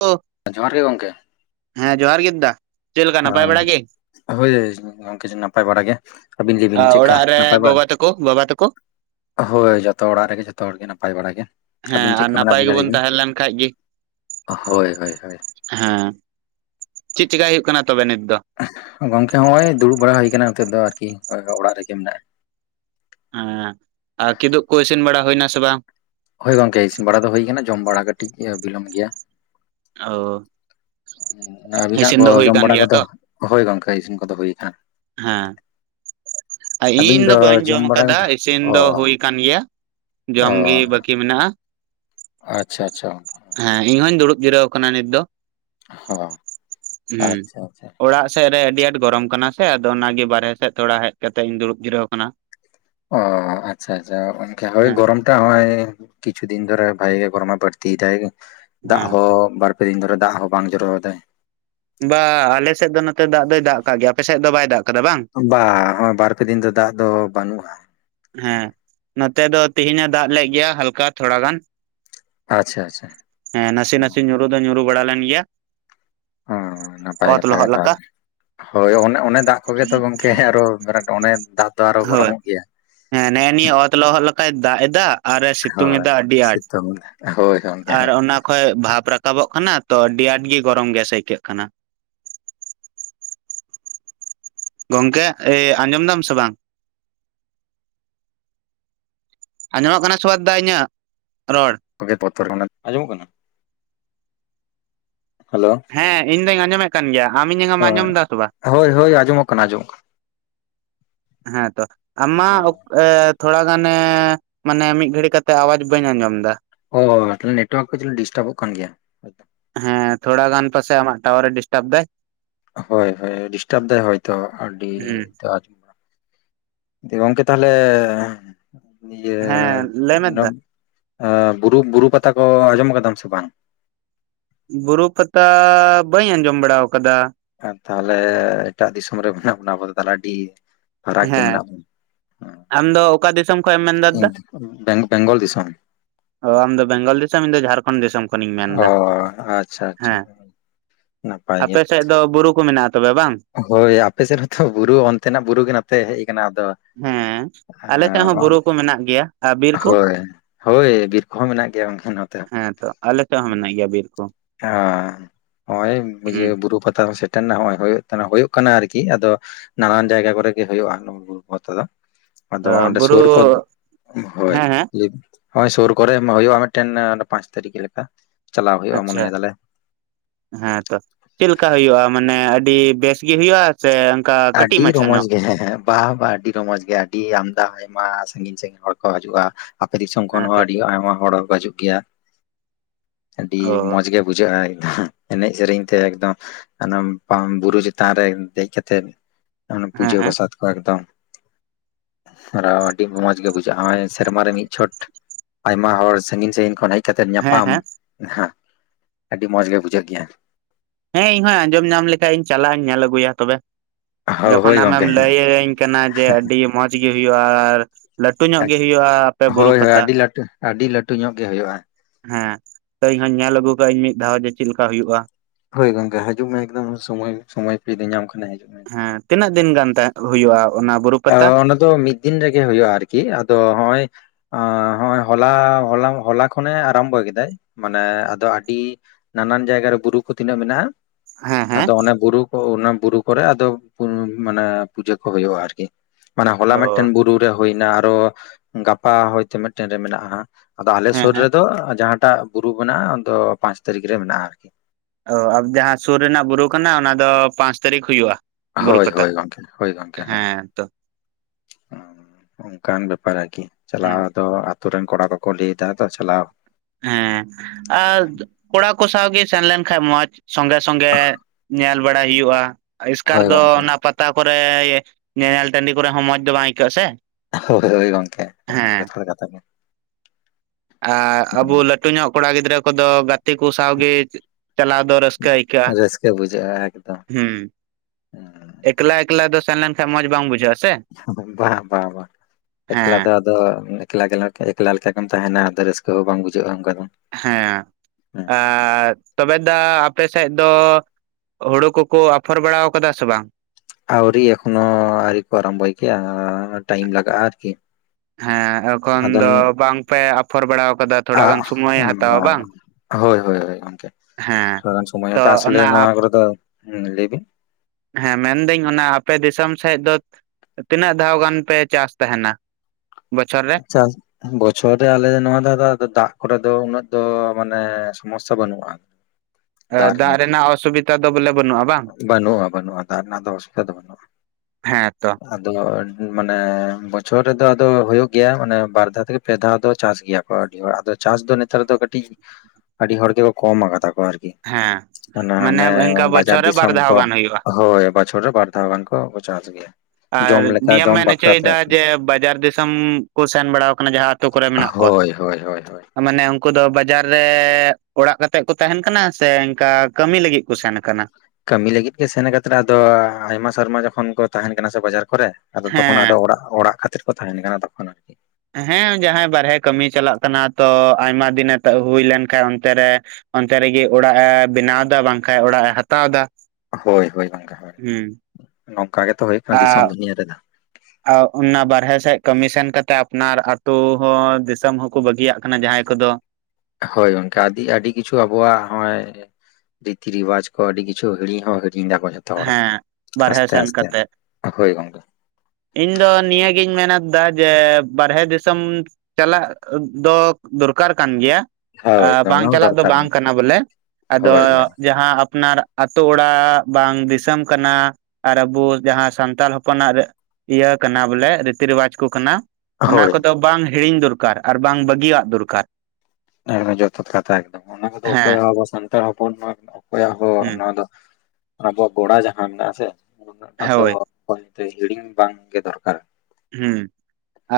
ᱚ ᱡᱚᱦᱟᱨ ᱜᱮ ᱜᱚᱢᱠᱮ᱾ ᱦᱮᱸ ᱡᱚᱦᱟᱨ ᱜᱮ ᱫᱟ᱾ᱪᱮᱫ ᱞᱮᱠᱟ ᱱᱟᱯᱟᱭ ᱵᱟᱲᱟ ᱜᱮ ᱦᱳᱭ ᱜᱚᱝᱠᱮ ᱱᱟᱯᱟᱭ ᱵᱟᱲᱟ ᱜᱮ ᱟᱹᱵᱤᱱ ᱞᱟᱹᱭ ᱵᱤᱱ ᱪᱮᱫ ᱞᱮᱠᱟ ᱱᱟᱯᱟᱭ ᱵᱟᱲᱟ ᱜᱚ ᱵᱟᱵᱟ ᱛᱟᱠᱚ ᱦᱳᱭ ᱡᱚᱛᱚ ᱚᱲᱟᱜ ᱨᱮᱜᱮ ᱡᱚᱛᱚ ᱦᱚᱲ ᱜᱮ ᱱᱟᱯᱟᱭ ᱵᱟᱲᱟ ᱜᱮ᱾ ᱦᱮᱸ ᱟᱹᱵᱤᱱ ᱪᱮᱫ ᱟᱨ ᱞᱮᱠᱟ ᱢᱮᱱᱟᱜ ᱱᱟᱯᱟᱭ ᱵᱤᱱᱟ ᱞᱟᱹᱭ ᱜᱮᱵᱚᱱ ᱵᱤᱱ ᱛᱟᱦᱮᱸ ᱞᱮᱱ ᱠᱷᱟᱡ ᱜᱮ ᱦᱳᱭ ᱦᱳᱭ ᱦᱮᱸ ᱪᱮᱫ ᱪᱮᱠᱟᱭ ᱦᱩᱭᱩᱜ ᱠᱟᱱᱟ ᱛᱚᱵᱮ ᱱᱤᱛ ᱫᱚ? ᱜᱚᱝᱠᱮ ᱦᱚᱸᱜ ᱚᱭ ᱫᱩᱲᱩᱵ ᱵᱟᱲᱟ ᱦᱩᱭ ᱠᱟᱱᱟ ᱱᱚᱛᱮ ᱫᱚ ᱟᱨᱠᱤ ᱚᱲᱟᱜ ᱨᱮᱜᱮ ᱢᱮᱱᱟᱜᱼᱟ ᱦᱮᱸ ᱟᱨ ᱠᱤᱫᱩᱜ ᱠᱚ ᱤᱥᱤᱱ ᱵᱟᱲᱟ ᱦᱩᱭᱱᱟ ᱥᱮ ᱵᱟᱝ? ᱦᱳᱭ ᱜᱚᱝᱠᱮ᱾ ᱤᱥᱤᱱ ᱵᱟᱲᱟ ᱫᱚ ᱦᱳᱭᱠ ᱡᱚᱢ ᱵᱟᱲᱟ ᱠᱟᱹᱴᱤᱡ ᱵᱤᱞᱚᱢ ᱜᱮᱭᱟ᱾ ᱚ ᱟᱹᱵᱤᱱᱟᱜ ᱤᱥᱤᱱ ᱠᱚ ᱫᱚ ᱦᱩᱭ ᱡᱚᱢ ᱠᱟᱱ ᱵᱟᱲᱟ ᱜᱮᱭᱟ ᱠᱚᱫᱚ᱾ ᱛᱚ ᱦᱳᱭ ᱜᱚᱝᱠᱮ ᱤᱥᱤᱱ ᱠᱚᱫᱚ ᱦᱩᱭ ᱟᱠᱟᱱᱟ ᱦᱮᱸ᱾ ᱤᱧ ᱫᱚ ᱵᱟᱹᱧ ᱡᱚᱢ ᱵᱟᱲᱟ ᱟᱠᱟᱫᱟ, ᱠᱟᱫᱟ ᱤᱥᱤᱱ ᱚ ᱫᱚ ᱦᱩᱭ ᱟᱠᱟᱱ ᱜᱮᱭᱟ᱾ ᱚ ᱡᱚᱢᱜᱤ ᱵᱟᱹᱠᱤ ᱢᱮᱱᱟᱜᱼᱟ ᱟᱪᱪᱷᱟ ᱟᱪᱪᱷᱟ ᱜᱚᱝᱠᱮ ᱦᱮᱸ ᱤᱧ ᱦᱚᱧ ᱫᱩᱲᱩᱵ ᱡᱤᱨᱟᱹᱣ ᱟᱠᱟᱱᱟ ᱱᱤᱛ ᱫᱚ᱾ᱦᱩᱸ ᱟᱪᱪᱷᱟ ᱟᱪᱪᱷᱟ ᱚᱲᱟᱜ ᱥᱮᱜ ᱨᱮ ᱟᱹᱰᱤ ᱟᱸᱴ ᱜᱚᱨᱚᱢ ᱠᱟᱱᱟ ᱥᱮ ᱟᱫᱚ ᱚᱱᱟᱜᱮ ᱵᱟᱨᱦᱮ ᱥᱮᱫ ᱛᱷᱚᱲᱟ ᱦᱮᱡ ᱠᱟᱛᱮ ᱤᱧ ᱫᱩᱲᱩᱵ ᱜᱤᱨᱟᱹᱣ ᱟᱠᱟᱱᱟ᱾ ᱚᱻ ᱟᱪᱪᱷᱟ ᱟᱪᱪᱷᱟ ᱚᱱᱠ ᱦᱳᱭ ᱦᱮᱸ ᱜᱚᱨᱚᱢ ᱠᱤᱪᱷᱩ ᱫᱤᱱ ᱫᱷᱚᱨ ᱵᱷᱟᱜᱮ ᱜᱚᱨᱚᱢ ᱵᱟᱹᱲᱛᱤ ᱫᱟᱭ, ᱫᱟᱜ ᱦᱮᱸ ᱦᱚᱸ ᱵᱟᱨ ᱠᱚᱫᱤᱱ ᱫᱷᱚᱨᱮ ᱫᱟᱜ ᱦᱚᱸ ᱵᱟᱝ ᱡᱚᱨᱚ ᱟᱫᱟᱭ ᱵᱟ ᱟᱞᱮᱥᱮᱫ ᱫᱚ ᱱᱚᱛᱮ ᱫᱟᱜ ᱫᱚᱭ ᱫᱟᱜ ᱠᱟᱜ ᱜᱮᱭᱟ᱾ ᱟᱯᱮᱥᱮᱫ ᱫᱚ ᱵᱟᱭ ᱫᱟᱜ ᱟᱠᱟᱫᱟ ᱵᱟᱝ? ᱵᱟ ᱦᱚᱸᱜ ᱵᱟᱨ ᱯᱮ ᱫᱤᱱ ᱫᱚ ᱫᱟᱜ ᱫᱚ ᱵᱟᱹᱱᱩᱜᱼᱟ ᱦᱮᱸ ᱱᱚᱛᱮ ᱫᱚ ᱛᱮᱦᱤᱧ ᱮ ᱫᱟᱜ ᱞᱮᱫ ᱜᱮᱭᱟ ᱦᱟᱞᱠᱟ ᱛᱷᱚᱲᱟ ᱜᱟᱱ ᱟᱪᱪᱷᱟ ᱟᱪᱪᱷᱟ ᱦᱮᱸ ᱱᱟᱥᱮ ᱚ ᱱᱟᱥᱮ ᱧᱩᱨᱩ ᱫᱚ ᱧᱩᱨᱩ ᱵᱟᱲᱟ ᱞᱮᱱ ᱜᱮᱭᱟ ᱚ ᱱᱟᱯᱟᱭ ᱚᱛ ᱠᱟᱛᱷᱟ ᱞᱚᱦᱚᱫ ᱜᱮ ᱞᱮᱠᱟ ᱛᱟᱦᱚᱞᱮ ᱦᱳᱭ ᱚᱱᱮ ᱚᱱᱮ ᱫᱟᱜ ᱠᱚᱜᱮ ᱛᱚ ᱜᱚᱝᱠᱮ ᱟᱨᱚ ᱚᱱᱮ ᱫᱟᱜ ᱫᱚ ᱟᱨᱚ ᱦᱳᱭ ᱜᱚᱨᱚᱢᱚᱜ ᱜᱮᱭᱟ᱾ ᱦᱮᱸ ᱱᱮᱜ ᱮ ᱱᱤᱭᱟᱹ ᱚᱛ ᱞᱚᱦᱚᱫ ᱞᱮᱠᱟᱭ ᱫᱟᱜ ᱮᱫᱟ ᱟᱨᱮ ᱥᱤᱛᱩᱝ ᱦᱳᱭ ᱮᱫᱟ ᱟᱹᱰᱤ ᱟᱸᱴ ᱥᱤᱛᱩᱝ ᱦᱳᱭ ᱦᱳᱭ ᱜᱚᱝᱠᱮ ᱟᱨ ᱦᱳᱭ ᱚᱱᱟ ᱠᱚᱭ ᱵᱷᱟᱵᱽ ᱨᱟᱠᱟᱵ ᱛᱟᱵᱚᱜ ᱠᱟᱱᱟ ᱛᱚ᱾ ᱟᱹᱰᱤ ᱟᱸᱴ ᱜᱮ ᱜᱚᱨᱚᱢ ᱜᱮᱥ ᱟᱹᱭᱠᱟᱹᱜ ᱠᱟᱱᱟ᱾ ᱜᱚᱝᱠᱮ ᱮ ᱟᱸᱡᱚᱢ ᱫᱟᱢ ᱥᱮ ᱵᱟᱝ ᱟᱸᱡᱚᱢᱚᱜ ᱠᱟᱱᱟ ᱥᱮ ᱵᱟᱝ ᱫᱟ ᱤᱧᱟᱹᱜ ᱨᱚᱲ [unintelligible] ᱟᱸᱡᱚᱢ ᱠᱟᱱᱟ᱾ ᱦᱮᱞᱳ ᱦᱮᱸ ᱤᱧ ᱫᱚᱧ ᱟᱸᱚᱢᱮᱫ ᱠᱟᱱ ᱜᱮᱭᱟ ᱟᱢᱤ ᱤᱧᱟᱝ ᱟᱢ ᱦᱳᱭ ᱟᱸᱡᱚᱢ ᱫᱟ ᱥᱮ ᱵᱟᱝ ᱦᱳᱭ ᱦᱳᱭ ᱟᱸᱡᱚᱢᱚᱜ ᱠᱟᱱᱟ ᱟᱸᱡᱚᱢᱚᱜ ᱠᱟᱱᱟ ᱦᱮᱸ ᱛᱚ ᱠᱟᱱᱟ ᱟᱢᱟᱜ ᱛᱷᱚᱲᱟᱜᱟᱱᱮ ᱢᱟᱱᱮ ᱢᱤᱫ ᱜᱷᱟᱹᱲᱤ ᱠᱟᱛᱮᱜ ᱟᱣᱟᱡ ᱵᱟᱹᱧ ᱟᱸᱡᱚᱢ ᱮᱫᱟ ᱚᱻ ᱛᱟᱦᱚᱞᱮ ᱱᱮᱴᱚᱣᱟᱨᱠ ᱠᱚ ᱡᱟᱹᱱᱤᱡ ᱰᱤᱥᱴᱟᱵᱚᱜ ᱠᱟᱱ ᱜᱮᱭᱟ᱾ ᱦᱮᱸ ᱛᱷᱚᱲᱟ ᱜᱟᱱ ᱯᱟᱥᱮ ᱟᱢᱟᱜ ᱴᱟᱣᱟᱨ ᱮ ᱰᱤᱥᱴᱟᱯ ᱫᱟᱭ ᱦᱳᱭ ᱦᱳᱭ ᱰᱤᱥᱴᱟᱯ ᱫᱟᱭ ᱦᱚᱭᱛᱚ ᱟᱹᱰᱤ ᱦᱩᱸ [unintelligible] ᱜᱚᱢᱠᱮ ᱛᱟᱦᱞᱮ ᱤᱭᱟᱹ ᱦᱮᱸ ᱞᱟᱹᱭ ᱢᱮ ᱫᱟ ᱵᱩᱨᱩ ᱵᱩᱨᱩ ᱯᱟᱛᱟ ᱠᱚ ᱟᱸᱡᱚᱢ ᱟᱠᱟᱫᱟᱢ ᱥᱮ ᱵᱟᱝ ᱵᱩᱨᱩ ᱯᱟᱛᱟ ᱵᱟᱹᱧ ᱟᱸᱡᱚᱢ ᱵᱟᱲᱟ ᱟᱠᱟᱫᱟ ᱛᱟᱦᱚᱞᱮ ᱮᱴᱟᱜ ᱫᱤᱥᱚᱢ ᱨᱮ ᱢᱮᱱᱟᱜ ᱵᱚᱱᱟ ᱟᱵᱚ ᱫᱚ ᱛᱟᱦᱚᱞᱮ ᱟᱹᱰᱤ ᱯᱷᱟᱨᱟᱠ ᱜᱮ ᱢᱮᱱᱟᱜ ᱵᱚᱱᱟ ᱟᱢ ᱫᱚ ᱚᱠᱟ ᱫᱤᱥᱚᱢ ᱠᱷᱚᱭᱮᱢ ᱢᱮᱱ ᱤᱧ ᱫᱟᱫᱟ ᱵᱮᱝ ᱵᱮᱝᱜᱚᱞ ᱫᱤᱥᱚᱢ ᱚ ᱟᱢ ᱫᱚ ᱵᱮᱝᱜᱚᱞ ᱫᱤᱥᱚᱢ ᱤᱧ ᱫᱚ ᱡᱷᱟᱲᱠᱷᱚᱸᱰ ᱫᱤᱥᱚᱢ ᱠᱷᱚᱱᱤᱧ ᱚ ᱢᱮᱱᱫᱟ ᱟᱪᱪᱷᱟ ᱟᱪᱪᱷᱟ ᱦᱮᱸ ᱱᱟᱯᱟᱭ ᱜᱮ ᱟᱯᱮ ᱥᱮᱫ ᱫᱚ ᱵᱩᱨᱩ ᱠᱚ ᱢᱮᱱᱟᱜᱼᱟ ᱛᱚᱵᱮ ᱵᱟᱝ ᱦᱳᱭ ᱟᱯᱮ ᱥᱮᱫ ᱦᱚᱸ ᱛᱚ ᱵᱩᱨᱩ ᱚᱱᱛᱮᱱᱟᱜ ᱵᱩᱨᱩ ᱜᱮ ᱱᱚᱛᱮ ᱦᱮᱡ ᱟᱠᱟᱱᱟ ᱟᱫᱚ ᱦᱮᱸ ᱟᱞᱮ ᱥᱮᱫ ᱦᱚᱸ ᱵᱩᱨᱩ ᱠᱚ ᱢᱮᱱᱟᱜ ᱜᱮᱭᱟ ᱟᱨ ᱵᱤᱨ ᱠᱚ ᱦᱳᱭ, ᱦᱳᱭ ᱵᱤᱨ ᱠᱚᱦᱚᱸ ᱢᱮᱱᱟᱜ ᱜᱮᱭᱟ ᱢᱮᱱᱠᱷᱟᱱ ᱱᱚᱛᱮ ᱦᱚᱸ ᱦᱮᱸ ᱛᱚ ᱟᱞᱮ ᱥᱮᱫ ᱦᱚᱸ ᱢᱮᱱᱟᱜ ᱜᱮᱭᱟ ᱵᱤᱨ ᱠᱚ ᱦ ᱱᱚᱜᱼᱚᱭ ᱤᱭᱟᱹ ᱦᱩᱸ ᱵᱩᱨᱩ ᱯᱟᱛᱟ ᱥᱮ- -ᱴᱮᱨᱱᱟ ᱦᱩᱭᱩᱜ ᱠᱟᱱᱟ ᱟᱨᱠᱤ ᱟᱫᱚ ᱱᱟᱱᱟᱱ ᱡᱟᱭᱜᱟ ᱠᱚᱨᱮ ᱜᱮ ᱦᱩᱭᱩᱜᱼᱟ ᱵᱩᱨᱩ ᱯᱟᱛᱟ ᱫᱚ ᱟᱫᱚ ᱚᱸᱰᱮ ᱵᱩᱨᱩ ᱥᱩᱨ ᱠᱚ ᱦᱳᱭ ᱦᱮᱸ ᱦᱮᱸ ᱦᱳᱭ ᱥᱩᱨ ᱠᱚᱨᱮ ᱦᱩᱭᱩᱜᱼᱟ ᱢᱤᱫᱴᱮᱱ ᱯᱟᱸᱪ ᱛᱟ. ᱨᱤᱠ ᱞᱮᱠᱟ ᱪᱟᱞᱟᱣ ᱦᱩᱭᱩᱜᱼᱟ ᱟᱪᱪᱷᱟ ᱢᱚᱱᱮᱭᱮᱫᱟᱞᱮ ᱦᱮᱸᱛᱚ ᱪᱮᱫ ᱞᱮᱠᱟ ᱦᱩᱭᱩᱜᱼᱟ ᱢᱟᱱᱮ ᱟᱹᱰᱤ ᱵᱮᱥ ᱜᱮ ᱦᱩᱭᱩᱜᱼᱟ ᱥᱮ ᱚᱱᱠᱟ ᱠᱟᱹᱴᱤᱡ ᱟᱹᱰᱤ ᱢᱟᱪᱷᱟ ᱨᱚᱢᱚᱡᱽ ᱧᱚᱜ ᱜᱮ ᱦᱮᱸ ᱦᱮᱸ ᱵᱟ ᱵᱟᱝ ᱟᱹᱰᱤ ᱨᱚᱢᱚᱡᱽ ᱜᱮᱭᱟ ᱟᱹᱰᱤ ᱟᱢᱫᱟ ᱟᱭᱢᱟ ᱥᱟ. ᱜᱤᱧ ᱥᱟ. ᱜᱤᱧ ᱦᱚᱲ ᱠᱚ ᱦᱤᱡᱩᱜᱼᱟ ᱟᱯᱮ ᱫᱤᱥᱚᱢ ᱠᱷᱚᱱ ᱦᱮᱸ ᱦᱚᱸ ᱛᱚ ᱟᱹᱰᱤ ᱟᱭᱢᱟ ᱦᱚᱲ ᱦᱚᱸ ᱠᱚ ᱦᱤᱡᱩᱜ ᱜᱮᱭᱟ ᱟᱹᱰᱤ ᱚ ᱢᱚᱡᱽ ᱜᱮ ᱵᱩᱡᱷᱟᱹᱜᱼᱟ ᱮᱱᱮᱡ ᱥᱮᱨᱮᱧ ᱛᱮ ᱮᱠᱫᱚᱢ ᱵᱩᱨᱩ ᱪᱮᱛᱟᱱ ᱨᱮ ᱫᱮᱡ ᱠᱟᱛᱮᱫ ᱚᱱᱮ ᱦᱮᱸ ᱯᱩᱡᱟᱹ ᱦᱮᱸ ᱵᱟᱥᱟᱛ ᱠᱚ ᱮᱠᱫᱚᱢ [unintelligible] ᱟᱹᱰᱤ ᱢᱚᱸᱡᱽ ᱜᱮ ᱵᱩᱡᱷᱟᱹᱜᱼᱟ ᱱᱚᱼᱚᱭ ᱥᱮᱨᱢᱟ ᱨᱮ ᱢᱤᱫ ᱪᱷᱚᱴ ᱟᱭᱢᱟ ᱦᱚᱲ ᱥᱟ. ᱜᱤᱧ ᱥᱟ. ᱜᱤᱧ ᱠᱷᱚᱱ ᱦᱮᱡ ᱠᱟᱛᱮᱜ ᱦᱮᱸ ᱧᱟᱯᱟᱢ ᱦᱮᱸ ᱟᱹᱰᱤ ᱢᱚᱸᱡᱽ ᱜᱮ ᱵᱩᱡᱷᱟᱹᱜ ᱜᱮᱭᱟ ᱦᱮᱸ ᱤᱧᱦᱚᱸ ᱟᱸᱡᱚᱢ ᱧᱟᱢ ᱞᱮᱠᱷᱟᱤᱧ ᱪᱟᱞᱟᱜ ᱤᱧ ᱧᱮᱞ ᱟᱜᱩᱭᱟ ᱛᱚᱵᱮ ᱜᱮᱭᱟ ᱡᱚᱠᱷᱚᱱ ᱦᱳᱭ ᱟᱢᱮᱢ ᱜᱚᱝᱠᱮ ᱞᱟᱹᱭᱟᱹᱧ ᱠᱟᱱᱟ ᱡᱮ ᱟᱹᱰᱤ ᱢᱚᱸᱡᱽ ᱜᱮ ᱦᱩᱭᱩᱜᱼᱟ ᱟᱨ ᱞᱟᱹᱴᱩ ᱧᱚᱜ ᱜᱮ ᱦᱩᱭᱩᱜᱼᱟ ᱟᱯᱮ ᱵᱩᱨᱩ ᱦᱳᱭ ᱦᱳᱭ ᱯᱟᱛᱟ ᱟᱹᱰᱤ ᱞᱟᱹᱴᱩ ᱟᱹᱰᱤ ᱞᱟᱹᱴᱩ ᱧᱚᱜ ᱜᱮ ᱦᱩᱭᱩᱜᱼᱟ ᱦᱮᱸ ᱛᱚ ᱤᱧᱦᱚᱧ ᱧᱮᱞ ᱟᱹᱜᱩ ᱠᱟᱜ ᱟ. ᱧ ᱢᱤᱫ ᱫᱷᱟᱣ ᱡᱮ ᱪᱮᱫᱞᱮᱠᱟ ᱦᱩᱭᱩᱜᱼᱟ ᱦᱳᱭ ᱜᱚᱝᱠᱮ ᱦᱤᱡᱩᱜ ᱢᱮ ᱮᱠᱫᱚᱢ ᱥᱚᱢᱚᱭ ᱥᱚᱢᱚᱭ ᱥᱚᱢᱚᱭ ᱠᱚ ᱡᱩᱫᱤ ᱧᱟᱢ ᱠᱷᱟᱱᱮ ᱦᱤᱡᱩᱜ ᱢᱮ ᱦᱮᱸ ᱛᱤᱱᱟᱹᱜ ᱫᱤᱱ ᱜᱟᱱ ᱛᱟᱦᱮᱸ ᱦᱩᱭᱩᱜᱼᱟ ᱚᱱᱟ ᱵᱩᱨᱩ ᱯᱟᱛᱟ ᱚᱱᱟ ᱫᱚ ᱢᱤᱫ ᱫᱤᱱ ᱨᱮᱜᱮ ᱦᱩᱭᱩᱜᱼᱟ ᱟᱨᱠᱤ ᱟᱫᱚ ᱱᱚᱼᱚᱭ ᱟᱻ ᱱᱚ-ᱚᱭ ᱦᱚᱞᱟ ᱦᱚᱞᱟ ᱦᱚᱞᱟ ᱠᱷᱚᱱᱮ ᱟᱨᱟᱢᱵᱚ ᱠᱮᱫᱟᱭ ᱢᱟᱱᱮ ᱟᱫᱚ ᱟᱹᱰᱤ ᱱᱟᱱᱟᱱ ᱡᱟᱭᱜᱟ ᱨᱮ ᱵᱩᱨᱩ ᱠᱚ ᱛᱤᱱᱟᱹᱜ ᱢᱮᱱᱟᱜᱼᱟ ᱦᱮᱸ ᱦᱮᱸ ᱟᱫᱚ ᱚᱱᱮ ᱵᱩᱨᱩ ᱠᱚ ᱚᱱᱟ ᱵᱩᱨᱩ ᱠᱚᱨᱮ ᱟᱫᱚ ᱢᱟᱱᱮ ᱯᱩᱡᱟᱹ ᱠᱚ ᱦᱩᱭᱩᱜᱼᱟ ᱟᱨᱠᱤ ᱢᱟᱱᱮ ᱦᱚᱞᱟ ᱢᱤᱫᱴᱮᱱ ᱚ ᱵᱩᱨᱩ ᱨᱮ ᱦᱩᱭᱱᱟ ᱟᱨᱚ ᱜᱟᱯᱟ ᱦᱚᱭᱛᱚ ᱢᱤᱫᱴᱮᱱ ᱨᱮ ᱢᱮᱱᱟᱜᱼᱟ ᱦᱟᱸᱜ ᱟᱫᱚ ᱟᱞᱮ ᱦᱮᱸ ᱥᱩᱨ ᱦᱮᱸ ᱨᱮᱫᱚ ᱡᱟᱦᱟᱸᱴᱟᱜ ᱵᱩᱨᱩ ᱢᱮᱱᱟᱜᱼᱟ ᱟᱫᱚ ᱯᱟᱸᱪ ᱛᱟᱹᱨᱤᱠᱷ ᱨᱮ ᱢᱮᱱᱟᱜᱼᱟ ᱟᱨᱠᱤ [unintelligible] ᱡᱟᱦᱟᱸ ᱥᱩᱨ ᱨᱮᱱᱟᱜ ᱵᱩᱨᱩ ᱠᱟᱱᱟ ᱚᱱᱟ ᱫᱚ ᱯᱟᱸᱪ ᱛᱟᱹᱨᱤᱠᱷ ᱦᱩᱭᱩᱜᱼᱟ ᱵᱩᱨᱩ ᱦᱳᱭ ᱯᱟᱛᱟ ᱦᱳᱭ ᱜᱚᱢᱠᱮ ᱦᱳᱭ ᱜᱚᱢᱠᱮ ᱦᱮᱸ ᱚᱱᱠᱟᱱ ᱵᱮᱯᱟᱨ ᱟᱨᱠᱤ ᱦᱩᱸ ᱪᱟᱞᱟᱣ ᱫᱚ ᱟᱛᱩ ᱨᱮᱱ ᱠᱚᱲᱟ ᱠᱚᱠᱚ ᱞᱟᱹᱭᱮᱫᱟ ᱫᱚ ᱪᱟᱞᱟᱣ ᱦᱮᱸ ᱟᱨ ᱠᱚᱲᱟ ᱠᱚ ᱥᱟᱶᱜᱮ ᱥᱮᱱ ᱞᱮᱱ ᱠᱷᱟᱱ ᱜᱮ ᱢᱚᱸᱡᱽ ᱥᱚᱸᱜᱮ ᱥᱚᱝᱜᱮ ᱧᱮᱞ ᱵᱟᱲᱟᱭ ᱦᱩᱭᱩᱜᱼᱟ ᱮᱥᱠᱟᱨ ᱦᱳᱭ ᱫᱚ ᱜᱚᱝᱠᱮ ᱚᱱᱟ ᱯᱟᱛᱟ ᱠᱚᱨᱮ, ᱧᱮᱧᱮᱞ ᱴᱟᱺᱰᱤ ᱠᱚᱨᱮ ᱦᱚᱸ ᱢᱚᱸᱡᱽ ᱫᱚ ᱵᱟᱝ ᱟᱹᱭᱠᱟᱹᱜᱼᱟ, ᱥᱮ ᱦᱳᱭ ᱦᱳᱭ ᱜᱚᱢᱠᱮ ᱟ. ᱰᱤ ᱡᱚᱛᱷᱟᱛ ᱦᱮᱸ ᱠᱟᱛᱷᱟ ᱠᱟᱱᱟ᱾ ᱟᱨ ᱟᱵᱚ ᱞᱟᱹᱴᱩ ᱧᱚᱜ ᱠᱚᱲᱟ ᱜᱤᱫᱽᱨᱟᱹ ᱠᱚᱫᱚ ᱜᱟᱛᱮ ᱠᱚ ᱥᱟᱶᱜᱮ ᱪᱟᱞᱟᱣ ᱫᱚ ᱨᱟᱹᱥᱠᱟᱹ ᱟᱹᱭᱠᱟᱹᱜᱼᱟ, ᱨᱟᱹᱥᱠᱟᱹ ᱵᱩᱡᱷᱟᱹᱜᱼᱟ ᱮᱠᱫᱚᱢ ᱦᱩᱸ [inaudible] ᱮᱠᱞᱟ ᱮᱠᱞᱟ ᱫᱚ ᱥᱮᱱ ᱞᱮᱱᱠᱟᱱ ᱢᱚᱸᱡᱽ ᱵᱟᱝ ᱵᱩᱡᱷᱟᱹᱜᱼᱟ ᱥᱮ [unintelligible] ᱵᱟᱸ ᱵᱟᱸ ᱵᱟ ᱮᱠᱞᱟ ᱦᱮᱸ ᱫᱚ ᱟᱫᱚ ᱮᱠᱞᱟ [inaudible] ᱮᱠᱞᱟ ᱞᱮᱠᱟ ᱜᱮᱢ ᱛᱟᱦᱮᱱᱟ ᱟᱫᱚ ᱨᱟᱹᱥᱠᱟᱹ ᱦᱚᱸ ᱵᱟᱝ ᱵᱩᱡᱷᱟᱹᱜᱼᱟ ᱚᱱᱠᱟ ᱫᱚ ᱦᱮᱸ ᱦᱮᱸ ᱟᱨ ᱛᱚᱵᱮ ᱫᱟ ᱟᱯᱮ ᱥᱮᱫ ᱫᱚ ᱦᱩᱲᱩ ᱠᱚᱠᱚ ᱟᱯᱷᱚᱨ ᱵᱟᱲᱟᱣ ᱠᱟᱫᱟ ᱥᱮ ᱵᱟᱝ? ᱟᱹᱣᱨᱤ ᱮᱠᱷᱚᱱᱳ ᱟᱣᱨᱤ ᱠᱚ ᱟᱨᱟᱢᱵᱷᱚ ᱜᱮᱭᱟ ᱴᱟᱭᱢ ᱞᱟᱜᱟᱜᱼᱟ ᱟᱨᱠᱤ ᱦᱮᱸ ᱮᱠᱷᱚᱱ ᱟᱫᱚ ᱫᱚ ᱵᱟᱝ ᱯᱮ ᱟᱯᱷᱚᱨ ᱵᱟᱲᱟ ᱠᱟᱫᱟ, ᱛᱷᱚᱲᱟ ᱜᱟᱱ ᱥᱚᱢᱚᱭᱮ ᱦᱟᱛᱟᱣᱟ ᱵᱟᱝ? ᱦᱳᱭᱻᱦᱳᱭᱻᱦᱳᱭ ᱜᱚᱢᱠᱮ, ᱦᱮᱸ ᱛᱷᱚᱲᱟ ᱜᱟᱱ ᱥᱚᱢᱚᱭᱮ ᱛᱚ ᱦᱟᱛᱟᱣᱼᱟ, ᱟᱥᱚᱞᱮ ᱚᱱᱟ ᱱᱚᱣᱟ ᱠᱚᱨᱮ ᱫᱚ, ᱞᱟᱹᱭ ᱵᱤᱱ? ᱦᱮᱸ ᱢᱮᱱᱫᱟᱹᱧ ᱚᱱᱟ ᱟᱯᱮ ᱫᱤᱥᱚᱢ ᱥᱮᱫ ᱫᱚ ᱛᱤᱱᱟᱹᱜ ᱫᱷᱟᱣ ᱜᱟᱱ ᱯᱮ ᱪᱟᱥ ᱛᱟᱦᱮᱸᱱᱟ? ᱵᱚᱪᱷᱚᱨ ᱨᱮ ᱪᱟᱥ ᱵᱚᱪᱷᱚᱨ ᱨᱮ ᱟᱞᱮ ᱫᱚ ᱱᱚᱣᱟ ᱫᱷᱟᱨᱮ ᱫᱚ ᱫᱟᱜ ᱠᱚᱨᱮ ᱫᱚ ᱩᱱᱟᱹᱜ ᱫᱚ ᱢᱟᱱᱮ ᱥᱚᱢᱚᱥᱥᱟ ᱵᱟᱹᱱᱩᱜᱼᱟ ᱾ [inaudible] ᱮ ᱫᱟᱜ ᱨᱮᱱᱟᱜ ᱚᱥᱩᱵᱤᱛᱟ ᱫᱚ ᱵᱚᱞᱮ ᱵᱟᱱᱩᱜᱼᱟ ᱵᱟᱝ? ᱵᱟᱹᱱᱩᱜᱼᱟ ᱵᱟᱹᱱᱩᱜᱼᱟ ᱫᱟᱜ ᱨᱮᱱᱟᱜ ᱫᱚ ᱚᱥᱩᱵᱤᱫᱷᱟ ᱫᱚ ᱵᱟᱹᱱᱩᱜᱼᱟ ᱦᱮᱸ ᱛᱚ᱾ ᱟᱫᱚ ᱢᱟᱱᱮ ᱵᱚᱪᱷᱚᱨ ᱨᱮᱫᱚ ᱟᱫᱚ ᱦᱳᱭᱳᱜ ᱜᱮᱭᱟ ᱚᱱᱮ ᱵᱟᱨ ᱫᱷᱟᱣ ᱛᱷᱮᱠᱮ ᱯᱮ ᱫᱷᱟᱣ ᱫᱚ ᱪᱟᱥ ᱜᱮᱭᱟ ᱠᱚ, ᱟᱹᱰᱤ ᱦᱚᱲ ᱟᱫᱚ ᱪᱟᱥ ᱫᱚ ᱱᱮᱛᱟᱨ ᱫᱚ ᱠᱟᱹᱴᱤᱡ ᱟᱹᱰᱤ ᱦᱚᱲ ᱜᱮᱠᱚ ᱠᱚᱢ ᱠᱟᱫᱟ ᱠᱚ ᱟᱨᱠᱤ ᱦᱮᱸ ᱚᱱᱟ ᱢᱟᱱᱮ ᱚᱱᱮ ᱤᱱᱠᱟ ᱵᱟᱡᱟᱨ ᱵᱚᱪᱷᱚᱨ ᱨᱮ ᱵᱟᱨ ᱫᱤᱥᱚᱢ ᱫᱷᱟᱣ ᱠᱚ ᱜᱟᱱ ᱦᱩᱭᱩᱜᱼᱟ ᱦᱳᱭ ᱵᱚᱪᱷᱚᱨ ᱨᱮ ᱵᱟᱨ ᱫᱷᱟᱣ ᱜᱟᱱ ᱠᱚ ᱪᱟᱥ ᱜᱮᱭᱟ᱾ ᱟᱨ ᱡᱚᱢ ᱞᱮᱠᱟ ᱱᱤᱭᱟᱹᱢ ᱡᱚᱢ ᱢᱮᱱ ᱵᱟᱠᱷᱨᱟ ᱛᱮ ᱦᱚᱪᱚᱭᱫᱟ ᱟᱨᱠᱤ ᱡᱮ, ᱵᱟᱡᱟᱨ ᱫᱤᱥᱚᱢ ᱠᱚ ᱥᱮᱱ ᱵᱟᱲᱟ ᱠᱟᱱᱟ, ᱡᱟᱦᱟᱸ ᱟᱛᱳ ᱠᱚᱨᱮ ᱢᱮᱱᱟᱜ ᱠᱚᱣᱟ ᱦᱳᱭ ᱦᱳᱭ ᱦᱳᱭ ᱦᱳᱭ ᱢᱟᱱᱮ ᱩᱱᱠᱩ ᱫᱚ ᱵᱟᱡᱟᱨ ᱨᱮ, ᱚᱲᱟᱜ ᱠᱟᱛᱮᱜ ᱠᱚ ᱛᱟᱦᱮᱱ ᱠᱟᱱᱟ ᱥᱮ, ᱚᱱᱠᱟ ᱠᱟᱹᱢᱤ ᱞᱟᱹᱜᱤᱫ ᱠᱚ ᱥᱮᱱ ᱠᱟᱱᱟ? ᱠᱟᱹᱢᱤ ᱞᱟᱹᱜᱤᱫ ᱜᱮ ᱥᱮᱱ ᱠᱟᱛᱮ ᱟᱫᱚ, ᱟᱭᱢᱟ ᱥᱮᱨᱢᱟ ᱡᱚᱠᱷᱚᱱ ᱠᱚ ᱛᱟᱦᱮᱸᱱ ᱠᱟᱱᱟ, ᱥᱮ ᱵᱟᱡᱟᱨ ᱠᱚᱨᱮ ᱟᱫᱚ ᱛᱚᱠᱷᱚᱱ ᱦᱮᱸ ᱟᱫᱚ ᱚᱲᱟᱜ, ᱚᱲᱟᱜ ᱠᱷᱟᱹᱛᱤᱨ ᱠᱚ ᱛᱟᱦᱮᱸᱱ ᱠᱟᱱᱟ ᱛᱚᱠᱷᱚᱱ ᱟᱨᱠᱤ ᱦᱮᱸ ᱡᱟᱦᱟᱸᱭ ᱵᱟᱨᱦᱮ ᱠᱟᱹᱢᱤ ᱪᱟᱞᱟᱜ ᱠᱟᱱᱟ, ᱛᱚ ᱟᱭᱢᱟ ᱫᱤᱱᱮ ᱦᱩᱭ ᱞᱮᱱᱠᱷᱟᱱ ᱚᱱᱛᱮᱨᱮ ᱚᱱᱛᱮ ᱨᱮᱜᱮ ᱚᱲᱟᱜ ᱮ ᱵᱮᱱᱟᱣ ᱫᱟ ᱵᱟᱝᱠᱷᱟᱱ ᱚᱲᱟᱜ ᱮ ᱦᱟᱛᱟᱣ ᱫᱟ᱾ ᱦᱳᱭ ᱦᱳᱭ ᱜᱚᱝᱠᱮ, ᱦᱳᱭ ᱦᱩᱸ ᱱᱚᱝᱠᱟ ᱜᱮᱛᱚ ᱦᱩᱭᱩᱜ ᱠᱟᱱᱟ ᱫᱤᱥᱚᱢ ᱫᱩᱱᱭᱟᱹ ᱨᱮᱫᱚ ᱚᱸ ᱚᱱᱟ ᱵᱟᱨᱦᱮ ᱥᱮᱜ ᱠᱟᱹᱢᱤ ᱥᱮᱱ ᱠᱟᱛᱮᱜ ᱟᱯᱱᱟᱨ ᱟᱛᱳ ᱦᱚᱸ, ᱫᱤᱥᱚᱢ ᱦᱚᱸᱠᱚ ᱵᱟᱹᱜᱤᱭᱟᱜ ᱠᱟᱱᱟ᱾ ᱠᱟᱱᱟ, ᱡᱟᱦᱟᱸᱭ ᱠᱚᱫᱚ ᱦᱳᱭ ᱜᱚᱝᱠᱮ ᱟᱹᱰᱤ ᱟᱹᱰᱤ ᱠᱤᱪᱷᱩ ᱟᱵᱚᱣᱟᱜ ᱦᱚᱜᱼᱚᱭ ᱨᱤᱛᱤ ᱨᱮᱣᱟᱡᱽ ᱠᱚ ᱟᱹᱰᱤ ᱠᱤᱪᱷᱩ ᱦᱤᱲᱤᱧ ᱦᱚᱸ ᱦᱤᱲᱤᱧ ᱫᱟᱠᱚ ᱡᱷᱚᱛᱚ ᱦᱚᱲ ᱦᱮᱸ ᱵᱟᱨᱦᱮ ᱟᱥᱛᱮ ᱥᱮᱱ ᱟᱥᱛᱮ, ᱠᱟᱛᱮᱜ ᱦᱳᱭ ᱜᱚᱝᱠᱮ ᱤᱧ ᱫᱚ ᱱᱤᱭᱟᱹᱜᱤᱧ ᱢᱮᱱᱮᱫᱟ ᱡᱮ ᱵᱟᱨᱦᱮ ᱫᱤᱥᱚᱢ ᱪᱟᱞᱟᱜ ᱫᱚ ᱫᱚᱨᱠᱟᱨ ᱠᱟᱱ ᱜᱮᱭᱟ ᱦᱳᱭ ᱾ ᱚᱱᱟ ᱵᱟᱝ ᱦᱚᱸ ᱪᱟᱞᱟᱜ ᱫᱚ ᱫᱚᱨᱠᱟᱨ ᱵᱟᱝ ᱜᱮ ᱠᱟᱱᱟ ᱵᱚᱞᱮ ᱟᱫᱚ ᱦᱳᱭ ᱡᱟᱸᱦᱟᱸ ᱟᱯᱱᱟᱨ ᱟᱛᱳ ᱚᱲᱟᱜ ᱵᱟᱝ ᱫᱤᱥᱚᱢ ᱠᱟᱱᱟ, ᱟᱨ ᱟᱵᱚ ᱡᱟᱦᱟᱸ ᱥᱟᱱᱛᱟᱲ ᱦᱚᱯᱚᱱᱟᱜ ᱤᱭᱟᱹ ᱠᱟᱱᱟ ᱵᱚᱞᱮ ᱨᱤᱛᱤ ᱨᱮᱣᱟᱡᱽ ᱠᱚ ᱠᱟᱱᱟ᱾ ᱚᱱᱟ ᱦᱳᱭ ᱠᱚᱫᱚ ᱵᱟᱝ ᱦᱤᱲᱤᱧ ᱫᱚᱨᱠᱟᱨ ᱟᱨ ᱵᱟᱝ ᱵᱟᱹᱜᱤᱭᱟᱜ ᱫᱚᱨᱠᱟᱨ᱾ ᱮᱠᱫᱚᱢ ᱡᱚᱛᱷᱟᱛ ᱠᱟᱛᱷᱟ ᱮᱠᱫᱚᱢ᱾ ᱚᱱᱟ ᱠᱚᱫᱚ ᱦᱮᱸ ᱚᱠᱚᱭᱟᱜ ᱦᱚᱸ ᱟᱵᱚ ᱥᱟᱱᱛᱟᱲ ᱦᱚᱯᱚᱱ ᱚᱠᱚᱭᱟᱜ ᱦᱚᱸ ᱦᱩᱸ ᱱᱚᱣᱟ ᱫᱚ ᱟᱵᱚᱣᱟᱜ ᱜᱚᱲᱟ ᱡᱟᱦᱟᱸ ᱢᱮᱱᱟᱜ ᱟᱥᱮ, ᱚᱱᱟᱴᱟᱜ ᱫᱚ ᱦᱳᱭ ᱦᱤᱲᱤᱧ ᱵᱟᱝᱜᱮ ᱫᱚᱨᱠᱟᱨᱟ᱾ ᱦᱩᱸ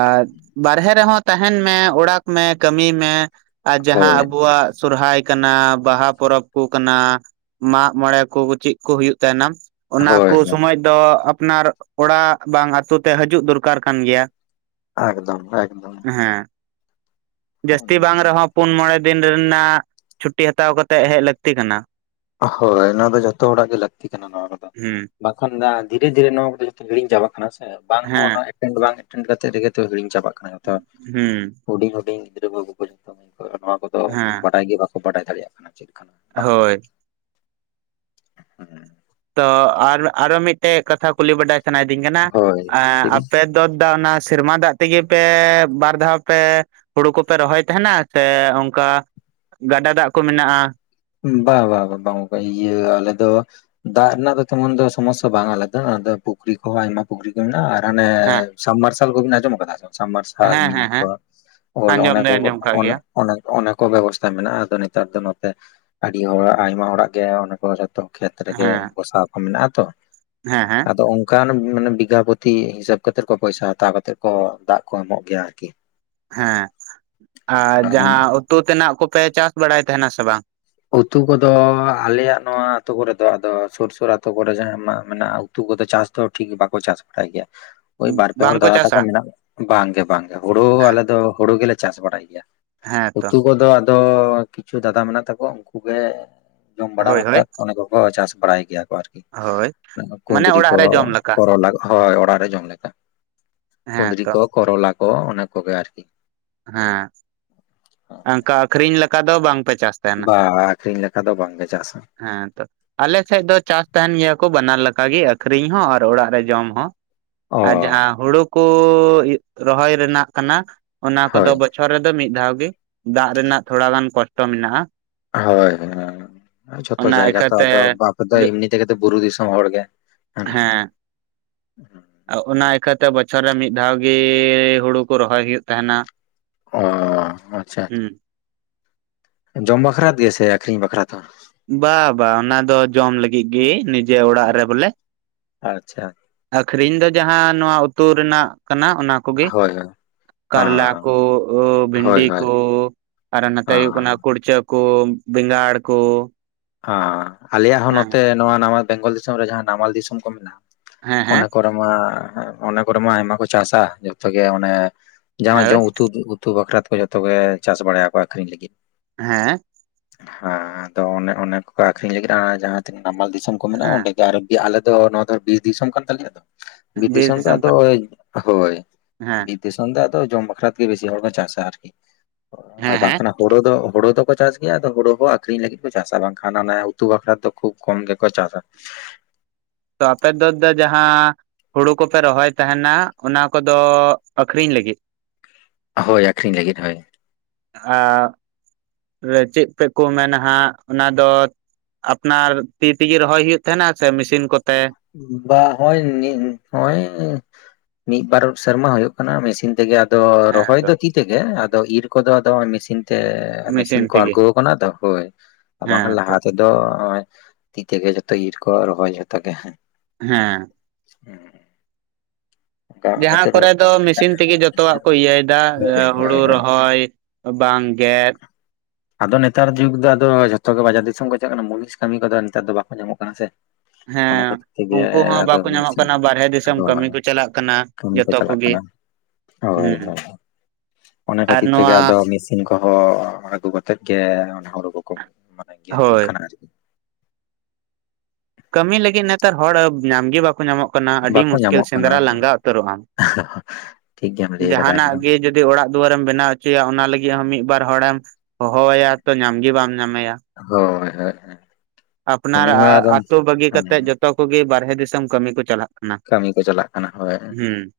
ᱟᱨ ᱵᱟᱨᱦᱮ ᱨᱮᱦᱚᱸ ᱛᱟᱦᱮᱸᱱ ᱢᱮ ᱚᱲᱟᱜ ᱢᱮ ᱠᱟᱹᱢᱤ ᱢᱮ ᱟᱨ ᱡᱟᱦᱟᱸ ᱦᱳᱭ ᱟᱵᱚᱣᱟᱜ ᱥᱚᱨᱦᱟᱭ ᱠᱟᱱᱟ ᱵᱟᱦᱟ ᱯᱚᱨᱚᱵᱽ ᱠᱚ ᱠᱟᱱᱟ ᱢᱟᱜ ᱢᱚᱬᱮ ᱠᱚ ᱪᱮᱫ ᱠᱚ ᱦᱩᱭᱩᱜ ᱛᱟᱦᱮᱸᱱᱟ ᱦᱳᱭ ᱚᱱᱟᱠᱚ ᱥᱚᱢᱚᱭ ᱫᱚ ᱟᱯᱱᱟᱨ ᱚᱲᱟᱜ ᱵᱟᱝ ᱟᱛᱳ ᱛᱮ, ᱦᱤᱡᱩᱜ ᱫᱚᱨᱠᱟᱨ ᱠᱟᱱ ᱜᱮᱭᱟ᱾ ᱮᱠᱫᱚᱢ ᱮᱠᱫᱚᱢ᱾ ᱦᱮᱸ ᱡᱟᱹᱥᱛᱤ ᱵᱟᱝ ᱨᱮᱸᱦᱚ ᱯᱩᱱ ᱢᱚᱬᱮ ᱫᱤᱱ ᱨᱮᱱᱟᱜ ᱪᱷᱩᱴᱤ ᱦᱟᱛᱟᱣ ᱠᱟᱛᱮᱜ ᱦᱮᱡ ᱞᱟᱹᱠᱛᱤ ᱠᱟᱱᱟ᱾ ᱦᱳᱭ ᱚᱱᱟ ᱫᱚ ᱡᱷᱚᱛᱚ ᱦᱚᱲᱟᱜ ᱜᱮ ᱞᱟᱹᱠᱛᱤ ᱠᱟᱱᱟ ᱱᱚᱣᱟ ᱨᱮᱫᱚ᱾ ᱦᱩᱸ ᱵᱟᱝᱠᱷᱟᱱ ᱫᱷᱤᱨᱮ ᱫᱷᱤᱨᱮ ᱱᱚᱣᱟ ᱠᱚᱫᱚ ᱡᱚᱛᱚ ᱦᱤᱲᱤᱧ ᱪᱟᱵᱟᱜ ᱠᱟᱱᱟ ᱥᱮ, ᱵᱟᱝ ᱦᱮᱸ ᱦᱚᱸ ᱮ ᱢᱤᱫᱴᱷᱮᱱ ᱵᱟᱝ ᱢᱮᱫᱴᱷᱮᱱ ᱠᱟᱛᱮ ᱨᱮᱜᱮ ᱛᱚ ᱦᱤᱲᱤᱧ ᱪᱟᱵᱟᱜ ᱠᱟᱱᱟ ᱛᱚ ᱡᱷᱚᱛᱚ᱾ ᱦᱩᱸ ᱦᱩᱰᱤᱧ ᱦᱩᱰᱤᱧ ᱜᱤᱫᱽᱨᱟᱹ ᱵᱟᱹᱵᱩ ᱠᱚ ᱡᱚᱛᱚᱠ ᱱᱚᱣᱟ ᱠᱚᱫᱚ ᱦᱮᱸ ᱵᱟᱰᱟᱭ ᱜᱮ ᱵᱟᱠᱚ ᱵᱟᱰᱟᱭ ᱫᱟᱲᱮᱭᱟᱜ ᱠᱟᱱᱟ ᱪᱮᱫ ᱾ ᱵᱟᱝ ᱠᱟᱱᱟ ᱦᱳᱭ [unintelligible] ᱦᱮᱸ ᱛᱚ ᱟᱨ ᱟᱨᱚ ᱢᱤᱫᱴᱮᱡ ᱠᱟᱛᱷᱟ ᱠᱩᱞᱤ ᱵᱟᱰᱟᱭ ᱥᱟᱱᱟᱭᱤᱫᱤᱧ ᱠᱟᱱᱟ ᱦᱳᱭ ᱞᱟᱹᱭᱵᱤᱱ ᱟᱯᱮ [unintelligible] ᱫᱟ ᱚᱱᱟ ᱥᱮᱨᱢᱟ ᱫᱟᱜ ᱛᱮᱜᱮ ᱯᱮ ᱵᱟᱨ ᱫᱷᱟᱣ ᱯᱮ ᱦᱩᱲᱩ ᱠᱚᱯᱮ ᱨᱚᱦᱚᱭ ᱛᱟᱦᱮᱱᱟ ᱥᱮ ᱚᱱᱠᱟ ᱜᱟᱰᱟ ᱫᱟᱜ ᱠᱚ ᱢᱮᱱᱟᱜᱼᱟ ᱵᱟᱝ ᱵᱟᱝ ᱵᱟᱝ ᱤᱭᱟᱹ ᱟᱞᱮ ᱫᱚ ᱫᱟᱜ ᱨᱮᱱᱟᱜ ᱫᱚ ᱛᱮᱢᱚᱱ ᱫᱚ ᱥᱚᱢᱚᱥᱥᱟ ᱵᱟᱝ ᱟᱞᱮ ᱫᱚ ᱟᱫᱚ ᱯᱩᱠᱷᱨᱤ ᱠᱚᱦᱚᱸ ᱟᱭᱢᱟ ᱯᱩᱠᱷᱨᱤ ᱠᱚ ᱢᱮᱱᱟᱜᱼᱟ ᱟᱨ ᱟᱱᱮ ᱦᱮᱸ ᱥᱟᱵᱢᱟᱨᱥᱟᱞ ᱠᱚᱵᱤᱱ ᱟᱸᱡᱚᱢ ᱟᱠᱟᱫᱟ ᱥᱮ ᱵᱟᱝ? ᱥᱟᱢᱟᱨᱥᱟᱞ ᱦᱮᱸ ᱦᱮᱸ ᱢᱤᱱᱤ ᱦᱮᱸ ᱠᱚ ᱚᱭ ᱟᱸᱡᱚᱢ ᱚᱱᱮ ᱠᱚ ᱫᱚᱧ ᱟᱸᱡᱚᱢ ᱠᱟᱜ ᱚᱱᱮ ᱜᱮᱭᱟ ᱚᱱᱮ ᱠᱚ ᱵᱮᱵᱚᱥᱛᱟ ᱢᱮᱱᱟᱜᱼᱟ ᱟᱫᱚ ᱱᱮᱛᱟᱨ ᱫᱚ ᱱᱚᱛᱮ ᱟᱹᱰᱤ ᱦᱚᱲ ᱟᱭᱢᱟ ᱦᱚᱲᱟᱜ ᱜᱮ ᱛᱚ ᱠᱷᱮᱛ ᱨᱮᱜᱮ ᱦᱮᱸ ᱜᱚᱥᱟᱣ ᱠᱚ ᱢᱮᱱᱟᱜᱼᱟ ᱛᱚ ᱦᱮᱸ ᱦᱮᱸ ᱟᱫᱚ ᱚᱱᱠᱟᱱ ᱢᱟᱱᱮ ᱵᱤᱜᱷᱟ ᱯᱚᱛᱤ ᱦᱤᱥᱟᱹᱵ ᱠᱟᱛᱮᱫ ᱠᱚ ᱯᱚᱭᱥᱟ ᱦᱟᱛᱟᱣ ᱠᱟᱛᱮᱫ ᱠᱚ ᱫᱟᱜ ᱠᱚ ᱮᱢᱚᱜ ᱜᱮᱭᱟ ᱟᱨᱠᱤ ᱾ ᱦᱮᱸ ᱟᱨ ᱡᱟᱦᱟᱸ ᱩᱛᱩ ᱛᱮᱱᱟᱜ ᱠᱚᱯᱮ ᱪᱟᱥ ᱵᱟᱲᱟᱭ ᱛᱟᱦᱮᱱᱟ ᱥᱮ ᱵᱟᱝ? ᱩᱛᱩ ᱠᱚᱫᱚ ᱟᱞᱮᱭᱟᱜ ᱱᱚᱣᱟ ᱟᱹᱛᱩ ᱠᱚᱨᱮ ᱫᱚ ᱟᱫᱚ ᱥᱩᱨ ᱥᱩᱨ ᱟᱹᱛᱩ ᱠᱚᱨᱮ ᱡᱟᱦᱟᱸ ᱢᱮᱱᱟᱜᱼᱟ ᱾ ᱩᱛᱩ ᱠᱚᱫᱚ ᱪᱟᱥ ᱫᱚ ᱴᱷᱤᱠ ᱵᱟᱠᱚ ᱪᱟᱥ ᱵᱟᱲᱟᱭ ᱜᱮᱭᱟ ᱾ [inaudible] ᱚᱭ ᱵᱟᱨ ᱯᱮ ᱦᱚᱲ ᱵᱟᱝᱠᱚ ᱫᱟᱫᱟ ᱛᱟᱠᱚ ᱪᱟᱥᱟ ᱢᱮᱱᱟᱜ ᱵᱟᱝ ᱜᱮ ᱵᱟᱝ ᱜᱮ ᱦᱩᱲᱩ ᱦᱮᱸ ᱟᱞᱮ ᱫᱚ ᱦᱩᱲᱩ ᱜᱮᱞᱮ ᱪᱟᱥ ᱵᱟᱲᱟᱭ ᱜᱮᱭᱟ ᱦᱮᱸ ᱾ ᱛᱚ ᱩᱛᱩ ᱠᱚᱫᱚ ᱟᱫᱚ ᱠᱤᱪᱷᱩ ᱫᱟᱫᱟ ᱢᱮᱱᱟᱜ ᱛᱟᱠᱚᱣᱟ ᱩᱱᱠᱩ ᱜᱮ ᱡᱚᱢ ᱵᱟᱲᱟ ᱦᱳᱭ ᱵᱟᱠᱷᱨᱟ ᱦᱳᱭ ᱠᱚᱠᱚ ᱪᱟᱥ ᱵᱟᱲᱟᱭ ᱜᱮᱭᱟ ᱠᱚ ᱟᱨᱠᱤ ᱦᱳᱭ ᱾ ᱢᱟᱱᱮ ᱠᱩᱱᱫᱽᱨᱤ ᱚᱲᱟᱜ ᱠᱚ ᱨᱮ ᱡᱚᱢ ᱞᱮᱠᱟ ᱠᱚᱨᱚᱞᱟ ᱦᱚᱭ ᱚᱲᱟᱜ ᱨᱮ ᱡᱚᱢ ᱞᱮᱠᱟ ᱦᱮᱸ ᱠᱩᱫᱽᱨᱤ ᱛᱚ ᱠᱚ ᱠᱚᱨᱚᱞᱟ ᱠᱚ ᱚᱱᱟ ᱠᱚᱜᱮ ᱟᱨᱠᱤ ᱾ ᱦᱮᱸ ᱚᱱᱠᱟ ᱟᱠᱷᱨᱤᱧ ᱞᱮᱠᱟ ᱫᱚ ᱵᱟᱝᱯᱮ ᱪᱟᱥᱫᱟ ᱵᱟ ᱟᱠᱷᱨᱤᱧ ᱞᱮᱠᱟᱷᱟ ᱫᱚ ᱵᱟᱝ ᱜᱮ ᱪᱟᱥᱟ ᱾ ᱦᱮᱸ ᱛᱚ ᱟᱞᱮ ᱥᱮᱫ ᱫᱚ ᱪᱟᱥ ᱛᱟᱦᱮᱱ ᱜᱮᱭᱟ ᱠᱚ ᱵᱟᱱᱟᱨ ᱞᱮᱠᱟᱜ ᱜᱮ ᱟᱠᱷᱨᱤᱧ ᱦᱚᱸ ᱟᱨ ᱚᱲᱟᱜ ᱨᱮ ᱡᱚᱢ ᱦᱚᱸ ᱾ ᱟᱨ ᱚ ᱡᱟᱦᱟᱸ ᱦᱩᱲᱩ ᱠᱚ ᱨᱚᱦᱚ‌‌ᱭ ᱨᱮᱱᱟᱜ ᱠᱟᱱᱟ ᱚᱱᱟ ᱠᱚᱫᱚ ᱦᱳᱭ ᱵᱚᱪᱷᱚᱨ ᱨᱮᱫᱚ ᱢᱤᱫ ᱫᱷᱟᱣ ᱜᱮ ᱫᱟᱜ ᱨᱮᱱᱟᱜ ᱛᱷᱚᱲᱟ ᱜᱟᱱ ᱠᱚᱥᱴᱚ ᱢᱮᱱᱟᱜᱼᱟ ᱾ ᱦᱚᱭ ᱡᱷᱚᱛᱚ ᱚᱱᱟ ᱡᱟᱭᱜᱟ ᱛᱚ ᱤᱠᱷᱟᱹᱛᱮ ᱟᱫᱚ ᱵᱟᱯᱮ ᱫᱚ ᱮᱢᱱᱤ ᱛᱮᱜᱮᱚ ᱵᱩᱨᱩ ᱫᱤᱥᱚᱢ ᱦᱚᱲᱜ ᱦ ᱦᱮᱸ [inaudible] ᱚᱱᱟ ᱤᱠᱷᱟᱹᱛᱮ ᱵᱚᱪᱷᱚᱨ ᱨᱮ ᱢᱤᱫ ᱫᱷᱟᱣ ᱜᱮ ᱦᱩᱲᱩ ᱠᱚ ᱨᱚᱦᱚᱭ ᱦᱩᱭᱩᱜ ᱛᱟᱦᱮᱱᱟ ᱾ ᱚ ᱟᱪᱪᱷᱟ [inaudible] ᱡᱚᱢ ᱵᱟᱠᱷᱨᱟ ᱛᱮ ᱜᱮ ᱥᱮ ᱟᱠᱷᱨᱤᱧ ᱵᱟᱠᱷᱨᱟ ᱛᱮ ᱦᱚᱸ? ᱵᱟ ᱵᱟᱝ ᱚᱱᱟ ᱫᱚ ᱡᱚᱢ ᱞᱟᱹᱜᱤᱫ ᱜᱮ ᱱᱤᱡᱮ ᱚᱲᱟᱜ ᱨᱮ ᱵᱚᱞᱮ ᱾ ᱟᱪᱪᱷᱟ ᱟᱠᱷᱨᱤᱧ ᱫᱚ ᱡᱟᱦᱟᱸ ᱱᱚᱣᱟ ᱩᱛᱩ ᱨᱮᱱᱟᱜ ᱠᱟᱱᱟ ᱚᱱᱟ ᱠᱚᱜᱮ ᱦᱟᱭ ᱦᱚᱭ ᱠᱟᱨᱞᱟ ᱠᱚ ᱵᱷᱤᱱᱰᱤ ᱦᱳᱭ ᱠᱚ ᱟᱨᱚ ᱱᱚᱛᱮ ᱚ ᱦᱩᱭᱩᱜ ᱠᱟᱱᱟ ᱠᱩᱲᱪᱟᱹ ᱠᱚ ᱵᱮᱸᱜᱟᱲ ᱠᱚ ᱾ ᱟᱞᱮᱭᱟᱜ ᱦᱚᱸ ᱱᱚᱛᱮ ᱱᱚᱣᱟ ᱱᱟᱢᱟᱞ ᱵᱮᱝᱜᱚᱞ ᱫᱤᱥᱚᱢ ᱨᱮ ᱡᱟᱦᱟᱸ ᱱᱟᱢᱟᱞ ᱫᱤᱥᱚᱢ ᱠᱚ ᱢᱮᱱᱟᱜᱼᱟ ᱦᱮᱸ ᱚᱱᱟ ᱦᱮᱸ ᱠᱚ ᱚᱱᱟ ᱚᱱᱮ ᱠᱚᱨᱮᱢᱟ ᱟᱭᱢᱟ ᱠᱚ ᱪᱟᱥᱟ ᱡᱚᱛᱚ ᱜᱮ ᱚᱱᱮ ᱡᱟ ᱦᱳᱭ [unintelligible] ᱩᱛᱩ ᱛᱩ ᱵᱟᱠᱷᱨᱟ ᱠᱚ ᱡᱚᱛᱚ ᱜᱮ ᱪᱟᱥ ᱵᱟᱲᱟᱭᱟᱠᱚ ᱟᱠᱠᱷᱨᱤᱧ ᱞᱟᱹᱜᱤᱫ᱾ ᱦᱮᱸ ᱦᱮᱸ ᱟᱫᱚ ᱚᱱᱮ ᱚᱱᱮ ᱠᱚᱠᱚ ᱟᱹᱠᱷᱨᱤᱧ ᱞᱟᱹᱜᱤᱫ ᱡᱟᱦᱟᱸ ᱛᱤᱱᱟᱹᱜ ᱱᱟᱢᱟᱞ ᱫᱤᱥᱚᱢ ᱠᱚ ᱢᱮᱱᱟᱜᱼᱟ ᱦᱮᱸ ᱚᱸᱰᱮᱜᱮ ᱟᱨᱚ ᱟᱞᱮ ᱫᱚ ᱱᱚᱣᱟ ᱫᱚ ᱵᱤᱨ ᱫᱤᱥᱚᱢ ᱠᱟᱱ ᱛᱟᱞᱮᱭᱟ ᱫᱚ ᱵᱤᱨ ᱫᱮᱥᱚᱱ ᱫᱚ ᱫᱤᱥᱚᱢ ᱟᱫᱚ ᱠᱟᱱᱟ ᱦᱚᱭ ᱦᱮᱸ ᱫᱤᱥᱚᱢ ᱫᱚ ᱟᱫᱚ ᱡᱚᱢ ᱵᱟᱠᱷᱨᱟ ᱛᱮᱜᱮ ᱵᱮᱥᱤ ᱦᱚᱲ ᱠᱚ ᱪᱟᱥᱟ ᱟᱨᱠᱤ ᱟᱨ ᱦᱮᱸ ᱦᱮᱸ ᱵᱟᱝᱠᱷᱟᱱ ᱦᱳᱲᱳ ᱫᱚ ᱦᱳᱲᱳ ᱫᱚᱠᱚ ᱪᱟᱥ ᱜᱮ ᱟᱫᱚ ᱦᱩᱲᱩ ᱠᱚᱦᱚᱸ ᱟᱠᱷᱨᱤᱧ ᱞᱟᱹᱜᱤᱫ ᱠᱚ ᱪᱟᱥᱟ ᱵᱟᱝ ᱦᱟᱱᱟ ᱱᱚᱣᱟ ᱩᱛᱩ ᱵᱟᱠᱷᱨᱟ ᱫᱚ ᱠᱷᱩᱵ ᱠᱚᱢ ᱜᱮᱠᱚ ᱪᱟᱥᱟ ᱾ ᱛᱚ ᱟᱯᱮ ᱫᱚ ᱫᱚ ᱡᱟᱦᱟᱸ ᱦᱩᱲᱩ ᱠᱚᱯᱮ ᱨᱚᱦᱚᱭ ᱛᱟᱦᱮᱱᱟ ᱚᱱᱟ ᱠᱚᱫᱚ ᱟᱹᱠᱠᱷᱨᱤᱧ ᱞᱟᱹᱜᱤᱫ ᱾ ᱦᱚᱭ ᱟᱹᱠᱷᱨᱤᱧ ᱞᱟᱹᱜᱤᱫ ᱦᱚᱭ ᱾ ᱟᱻ ᱪᱮᱫ ᱛᱮᱠᱚ ᱢᱮᱱᱟ ᱦᱟᱸᱜ ᱚᱱᱟ ᱫᱚ ᱟᱯᱱᱟᱨ ᱛᱤ ᱛᱮᱜᱮ ᱨᱚᱦᱚᱭ ᱦᱩᱭᱩᱜ ᱛᱟᱦᱮᱱᱟ ᱥᱮ ᱢᱮᱥᱤᱱ ᱠᱚᱛᱮ? ᱵᱟ ᱦᱚ ᱱᱤ ᱦᱚᱭ ᱢᱤᱫ ᱵᱟᱨ ᱥᱮᱨᱢᱟᱳᱭᱳᱜ ᱠᱟᱱᱟ ᱢᱮᱥᱤᱱ ᱛᱮᱜᱮ, ᱟᱫᱚ ᱦᱮᱸ ᱨᱚᱦᱚᱭ ᱛᱚ ᱫᱚ ᱛᱤ ᱛᱮᱜᱮ ᱟᱫᱚ ᱤᱨ ᱠᱚᱫᱚ ᱟᱫᱚᱜ ᱢᱮᱥᱤᱱ ᱛᱮ, ᱢᱮᱥᱤᱱ ᱠᱚ ᱟᱬᱜᱚ ᱟᱠᱟᱱᱟ ᱛᱚ ᱦᱳᱭ ᱵᱟᱝᱠᱷᱟᱱ ᱞᱟᱦᱟᱛᱮ ᱛᱚ ᱛᱤ ᱛᱮᱜᱮ ᱡᱚᱛᱚ ᱤᱨ ᱠᱚ ᱨᱚᱦᱚᱭ ᱡᱚᱛᱚ ᱜᱮ ᱦᱮᱸ᱾ ᱦᱮᱸ ᱦᱮᱸ ᱡᱟᱦᱟᱸ ᱠᱚᱨᱮ ᱫᱚ ᱢᱮᱥᱤᱱ ᱛᱮᱜᱮ ᱡᱚᱛᱚᱣᱟᱜ ᱢᱮᱥᱤᱱ ᱠᱚ ᱤᱭᱟᱹᱭᱮᱫᱟ ᱦᱳᱭ ᱦᱩᱲᱩ ᱦᱳᱭ ᱨᱚᱦᱚᱭ ᱵᱟᱝ ᱜᱮᱫ᱾ ᱟᱫᱚ ᱱᱮᱛᱟᱨ ᱡᱩᱜᱽ ᱫᱚᱫᱚ ᱡᱷᱚᱛᱚ ᱜᱮ ᱵᱟᱡᱟᱨ ᱫᱤᱥᱚᱢ ᱠᱚ ᱪᱟᱞᱟᱜ ᱠᱟᱱᱟ ᱢᱩᱞᱤᱥ ᱠᱟᱹᱢᱤ ᱠᱚᱫᱚ ᱱᱮᱛᱟᱨ ᱫᱚ ᱵᱟᱠᱚ ᱧᱟᱢᱚᱜ ᱠᱟᱱᱟ ᱥᱮ᱾ ᱚᱱᱟ ᱦᱮᱸ ᱠᱷᱟᱹᱛᱤᱨ ᱛᱮᱜᱮ ᱩᱱᱠᱩ ᱦᱚᱸ ᱟᱫᱚ ᱵᱟᱠᱚ ᱧᱟᱢᱚᱜ ᱢᱮᱥᱤᱱ ᱠᱟᱱᱟ ᱵᱟᱨᱦᱮ ᱫᱤᱥᱚᱢ ᱦᱳ ᱠᱟᱹᱢᱤ ᱠᱚ ᱪᱟᱞᱟᱜ ᱠᱟᱱᱟ ᱠᱟᱹᱢᱤ ᱠᱚ ᱡᱚᱛᱚ ᱪᱟᱞᱟᱜ ᱠᱚᱜᱮ ᱠᱟᱱᱟ ᱦᱳᱭ ᱦᱩᱸ ᱦᱳᱭ᱾ ᱚᱱᱟ ᱟᱨ ᱠᱷᱟᱹᱛᱤᱨ ᱛᱮᱜᱮ ᱱᱚᱣᱟ ᱟᱫᱚ ᱢᱮᱥᱤᱱ ᱠᱚᱦᱚᱸ ᱟᱹᱜᱩ ᱠᱟᱛᱮᱜ ᱜᱮ ᱦᱩᱲᱩ ᱠᱚ ᱠᱚ ᱢᱟᱱᱮ ᱜᱮᱨ ᱦᱩᱭᱩᱜ ᱦᱳᱭ ᱠᱟᱱᱟ ᱟᱨᱠᱤ᱾ ᱠᱟᱹᱢᱤ ᱞᱟᱹᱜᱤᱫ ᱱᱮᱛᱟᱨ ᱦᱚᱲ ᱧᱟᱢ ᱜᱮ ᱵᱟᱠᱚ ᱧᱟᱢᱚᱜ ᱠᱟᱱᱟ ᱟᱹᱰᱤ ᱵᱟᱠᱚ ᱢᱩᱥᱠᱤᱞ ᱧᱟᱢᱚᱜ ᱠᱟᱱᱟ ᱥᱮᱸᱫᱽᱨᱟ ᱞᱟᱸᱜᱟ ᱩᱛᱟᱹᱨᱚᱜᱼᱟ ᱴᱷᱤᱠ ᱜᱮᱢ ᱞᱟᱹᱭ ᱠᱟᱫᱟ ᱡᱟᱦᱟᱱᱟᱜ ᱮᱠᱫᱚᱢ ᱜᱮ ᱡᱚ ᱡᱩᱫᱤ ᱚᱲᱟᱜ ᱫᱩᱣᱟᱹᱨᱮᱢ ᱵᱮᱱᱟᱣ ᱦᱚᱪᱚᱭᱟ ᱚᱱᱟ ᱞᱟᱹᱜᱤᱫ ᱦᱚᱸ ᱢᱤᱫ ᱵᱟᱨ ᱦᱚᱲᱮᱢ ᱦᱚᱦᱚᱣᱟᱭᱟ ᱛᱚ ᱧᱟᱢ ᱜᱮ ᱵᱟᱢ ᱧᱟᱢᱮᱭᱟ᱾ ᱦᱳᱭ ᱦᱳᱭ᱾ ᱟᱯᱱᱟᱨ ᱩᱱᱤ ᱦᱚᱸ ᱟᱫᱚ ᱟᱹᱛᱩᱳ ᱵᱟᱹᱜᱤ ᱠᱟᱛᱮᱫ ᱦᱮᱸ ᱡᱚᱛᱚ ᱠᱚᱜᱤ ᱵᱟᱨᱦᱮ ᱫᱤᱥ ᱫᱤᱥᱚᱢ ᱠᱟᱹᱢᱤ ᱠᱚ ᱪᱟᱞᱟᱜ ᱠᱟᱱᱟ ᱠᱟᱹᱢᱤ ᱠᱚ ᱪᱟᱞᱟᱜ ᱠᱟᱱᱟ ᱦᱳᱭ᱾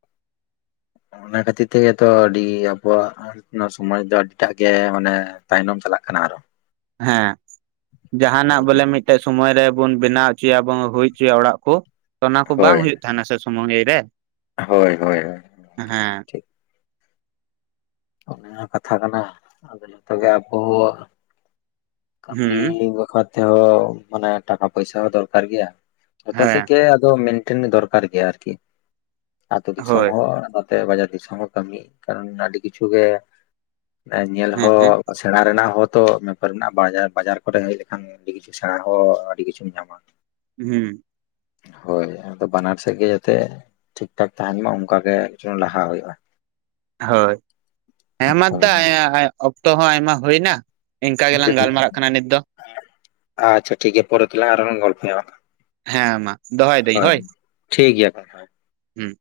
[inaudible] ᱚᱱᱟ ᱠᱷᱟᱹᱛᱤᱨ ᱛᱮᱜᱮ ᱛᱚ ᱟᱹᱰᱤ ᱟᱵᱚᱣᱟᱜ ᱱᱚᱣᱟ ᱥᱚᱢᱚᱭ ᱫᱚ ᱟᱹᱰᱤᱴᱟᱜ ᱜᱮ ᱢᱟᱱᱮ ᱛᱟᱭᱱᱚᱢ ᱪᱟᱞᱟᱜ ᱠᱟᱱᱟ ᱟᱨᱚ᱾ ᱦᱮᱸ ᱡᱟᱦᱟᱱᱟᱜ ᱵᱚᱞᱮ ᱢᱤᱫᱴᱮᱡ ᱥᱚᱢᱚᱭ ᱨᱮᱵᱚᱱ ᱵᱮᱱᱟᱣ ᱦᱚᱪᱚᱭᱟᱵᱚᱱ ᱦᱩᱭ ᱦᱚᱪᱚᱭᱟ ᱚᱲᱟᱜ ᱠᱚ᱾ ᱚᱱᱟ ᱠᱚ ᱵᱟᱝ ᱦᱩᱭᱩᱜ ᱛᱟᱦᱮᱱᱟ ᱥᱮ ᱥᱩᱢᱚᱭ ᱨᱮ᱾ ᱦᱳᱭ ᱦᱳᱭ ᱦᱳᱭ᱾ ᱦᱮᱸ ᱴᱷᱤᱠ ᱚᱱᱟ ᱦᱚᱸ ᱠᱟᱛᱷᱟ ᱠᱟᱱᱟ ᱟᱫᱚ ᱡᱚᱛᱚ ᱜᱮ ᱟᱵᱚ ᱦᱚᱸ ᱠᱟᱹᱢᱤ ᱦᱩᱸ ᱵᱟᱠᱷᱨᱟ ᱛᱮᱦᱚᱸ ᱢᱟᱱᱮ ᱴᱟᱠᱟ ᱯᱚᱭᱥᱟ ᱦᱚᱸ ᱫᱚᱨᱠᱟᱨ ᱜᱮᱭᱟ ᱡᱷᱚᱛᱚ ᱥᱮᱫ ᱦᱮᱸ ᱜᱮ ᱟᱫᱚ ᱢᱮᱱᱴᱮᱱ ᱫᱚᱨᱠᱟᱨ ᱜᱮᱭᱟ ᱟᱨᱠᱤ, ᱟᱛᱳ ᱫᱤᱥᱚᱢ ᱦᱳᱭ ᱦᱚᱸ ᱛᱮ ᱵᱟᱡᱟᱨ ᱫᱤᱥᱚᱢ ᱦᱚᱸ ᱠᱟᱹᱢᱤ ᱠᱟᱨᱚᱱ ᱟᱹᱰᱤ ᱠᱤᱪᱷᱩ ᱜᱮ ᱧᱮᱞ ᱦᱮᱸ ᱦᱚᱸ ᱦᱮᱸ ᱥᱮᱬᱟ ᱨᱮᱱᱟᱜ ᱦᱚᱸ ᱛᱚ ᱢᱮᱯᱟᱨ ᱦᱮᱱᱟᱜ-ᱟ, ᱵᱟ ᱵᱟᱡᱟᱨ ᱠᱚᱨᱮ ᱦᱮᱡ ᱞᱮᱠᱷᱟᱱ ᱜᱮ ᱟᱹᱰᱤ ᱠᱤᱪᱷᱩ ᱥᱮᱬᱟ ᱦᱚᱸ ᱟᱹᱰᱤ ᱠᱤᱪᱷᱩᱢ ᱧᱟᱢᱟ᱾ ᱦᱮᱸ ᱦᱳᱭ ᱟᱫᱚ ᱵᱟᱱᱟᱨ ᱥᱮᱫ ᱜᱮ ᱡᱟᱛᱮ ᱴᱷᱤᱠ ᱴᱷᱟᱠ ᱛᱟᱦᱮᱸᱱ ᱢᱟ ᱚᱱᱠᱟᱟᱜ ᱜᱮ ᱞᱟᱦᱟ ᱦᱩᱭᱩᱜᱼᱟ᱾ ᱦᱳᱭ ᱦᱮᱸ ᱢᱟᱫᱟ ᱦᱳᱭ ᱚᱠᱛᱚ ᱦᱚᱸ ᱟᱭᱢᱟ ᱦᱩᱭᱱᱟ᱾ ᱤᱱᱠᱟ ᱜᱮᱞᱟᱝ ᱜᱟᱞᱢᱟᱨᱟᱜ ᱠᱟᱱᱟ ᱱᱤᱛ ᱫᱚ᱾ ᱟᱪᱪᱷᱟ ᱴᱷᱤᱠ ᱜᱮᱭᱟ ᱯᱚᱨᱮᱛᱮ ᱞᱟᱝ ᱟᱨ ᱦᱚᱸ ᱞᱟᱝ ᱜᱚᱞᱯᱷᱚᱭᱟ᱾ ᱦᱮᱸ ᱢᱟ ᱫᱚᱦᱚᱭ ᱫᱟᱹᱧ ᱦᱳᱭ᱾ ᱴᱷᱤᱠ ᱜᱮᱭᱟ ᱛᱟᱦᱚᱞᱮ᱾ ᱦᱮᱸ